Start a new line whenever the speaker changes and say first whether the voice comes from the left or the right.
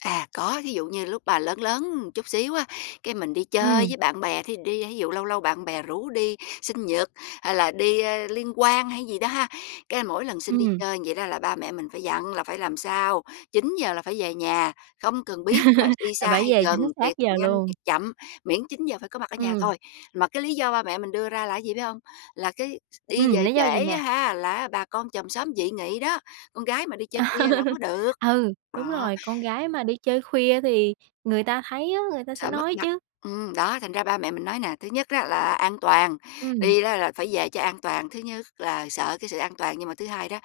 left: À, có, thí dụ như lúc bà lớn lớn một chút xíu á, cái mình đi chơi
right: Ừm.
left: với bạn bè, thí dụ đi thí dụ lâu lâu bạn bè rủ đi sinh nhật hay là đi, ơ, liên hoan hay cái gì đó ha, cái mỗi lần xin đi
right: Ừm.
left: chơi vậy đó là ba mẹ mình phải dặn là phải làm sao 9:00 là phải về nhà, không cần biết là đi
right: Là
left: xa
right: phải
left: hay
right: về
left: gần,
right: chính xác
left: tiệc
right: giờ
left: nhanh
right: luôn.
left: tiệc chậm, miễn 9:00 giờ phải có mặt ở nhà
right: Ừm.
left: thôi. Mà cái lý do ba mẹ mình đưa ra là cái gì biết hông? Là cái x đi
right: Ừm,
left: về
right: lý do gì
left: trễ
right: nè?
left: á ha, là á bà con chòm xóm dị nghị đó, con gái mà đi chơi khuya là hổng có được.
right: Ừ, đúng
left: Đó.
right: rồi! Con gái mà đi chơi khuya thì người ta thấy á, người ta sẽ
left: Sợ mất
right: nói
left: mặt
right: chứ.
left: ừm, đó, thành ra ba mẹ mình nói nè, thứ nhất á là an toàn,
right: Ừm.
left: đi đó là phải về cho an toàn, thứ nhất là sợ cái sự an toàn nhưng mà thứ hai đó,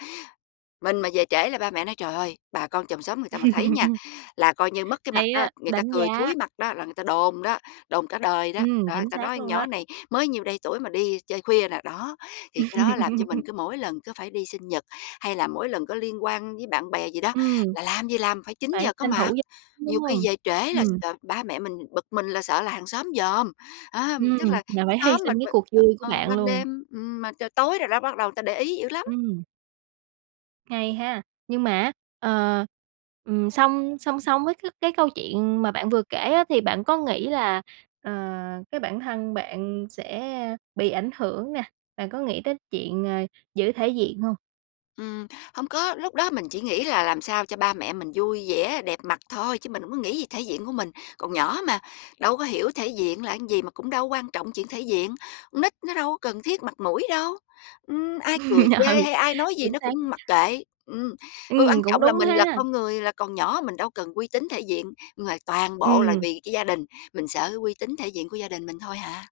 left: mình mà về trễ là ba mẹ nói: "Trời ơi! Bà con chòm xóm người ta mà thấy nha, là coi như mất cái mặt
right: Hay
left: á,
right: á!
left: người ta
right: Đánh
left: cười
right: giá.
left: thúi mặt đó, là người ta đồn đó, đồn cả đời đó.
right: Ừm,
left: Đó, người
right: chính
left: ta
right: xác
left: nói con
right: luôn đó.
left: nhỏ này mới nhiêu đây tuổi mà đi chơi khuya nè", đó, thì cái đó làm cho mình cứ mỗi lần cứ phải đi sinh nhật hay là mỗi lần có liên hoan với bạn bè gì đó,
right: Ừm.
left: là làm gì làm phải chín
right: Phải
left: giờ có
right: tranh thủ
left: mặt.
right: về [unintelligible] đúng
left: Nhiều khi
right: hông?
left: về trễ là
right: Ừm.
left: sợ ba mẹ mình bực mình, là sợ là hàng xóm dòm, á, tức
right: Ừm,
left: là cái
right: là phải hy
left: xóm mà
right: sinh cái
left: mà,
right: cuộc vui của
left: ờ,
right: bạn
left: ban
right: luôn.
left: đêm, ừm, mà trời tối rồi đó bắt đầu người ta để ý dữ lắm.
right: Ừm. Hay ha? Nhưng mà á, ờ, ừm, song song song với cái cái câu chuyện mà bạn vừa kể á, thì bạn có nghĩ là, ờ, cái bản thân bạn sẽ bị ảnh hưởng nè, bạn có nghĩ tới chuyện, ờ, giữ thể diện hông?
left: Ừm, hông có, lúc đó mình chỉ nghĩ là làm sao cho ba mẹ mình vui vẻ, đẹp mặt thôi chứ mình hổng có nghĩ gì thể diện của mình, còn nhỏ mà, đâu có hiểu thể diện là cái gì, mà cũng đâu có quan trọng chuyện thể diện. Con nít nó đâu có cần thiết mặt mũi đâu, ừm, ai cười chê
right: Ừ,
left: hay ai nói gì
right: chính
left: nó cũng
right: xác.
left: mặc kệ, ừm, qu quan
right: Ừm, cũng
left: trọng là
right: đúng
left: mình là
right: ha!
left: con người là còn nhỏ mình đâu cần uy tín, thể diện ngoài toàn bộ là
right: Ừm.
left: vì cái gia đình, mình sợ cái uy tín thể diện của gia đình mình thôi hà.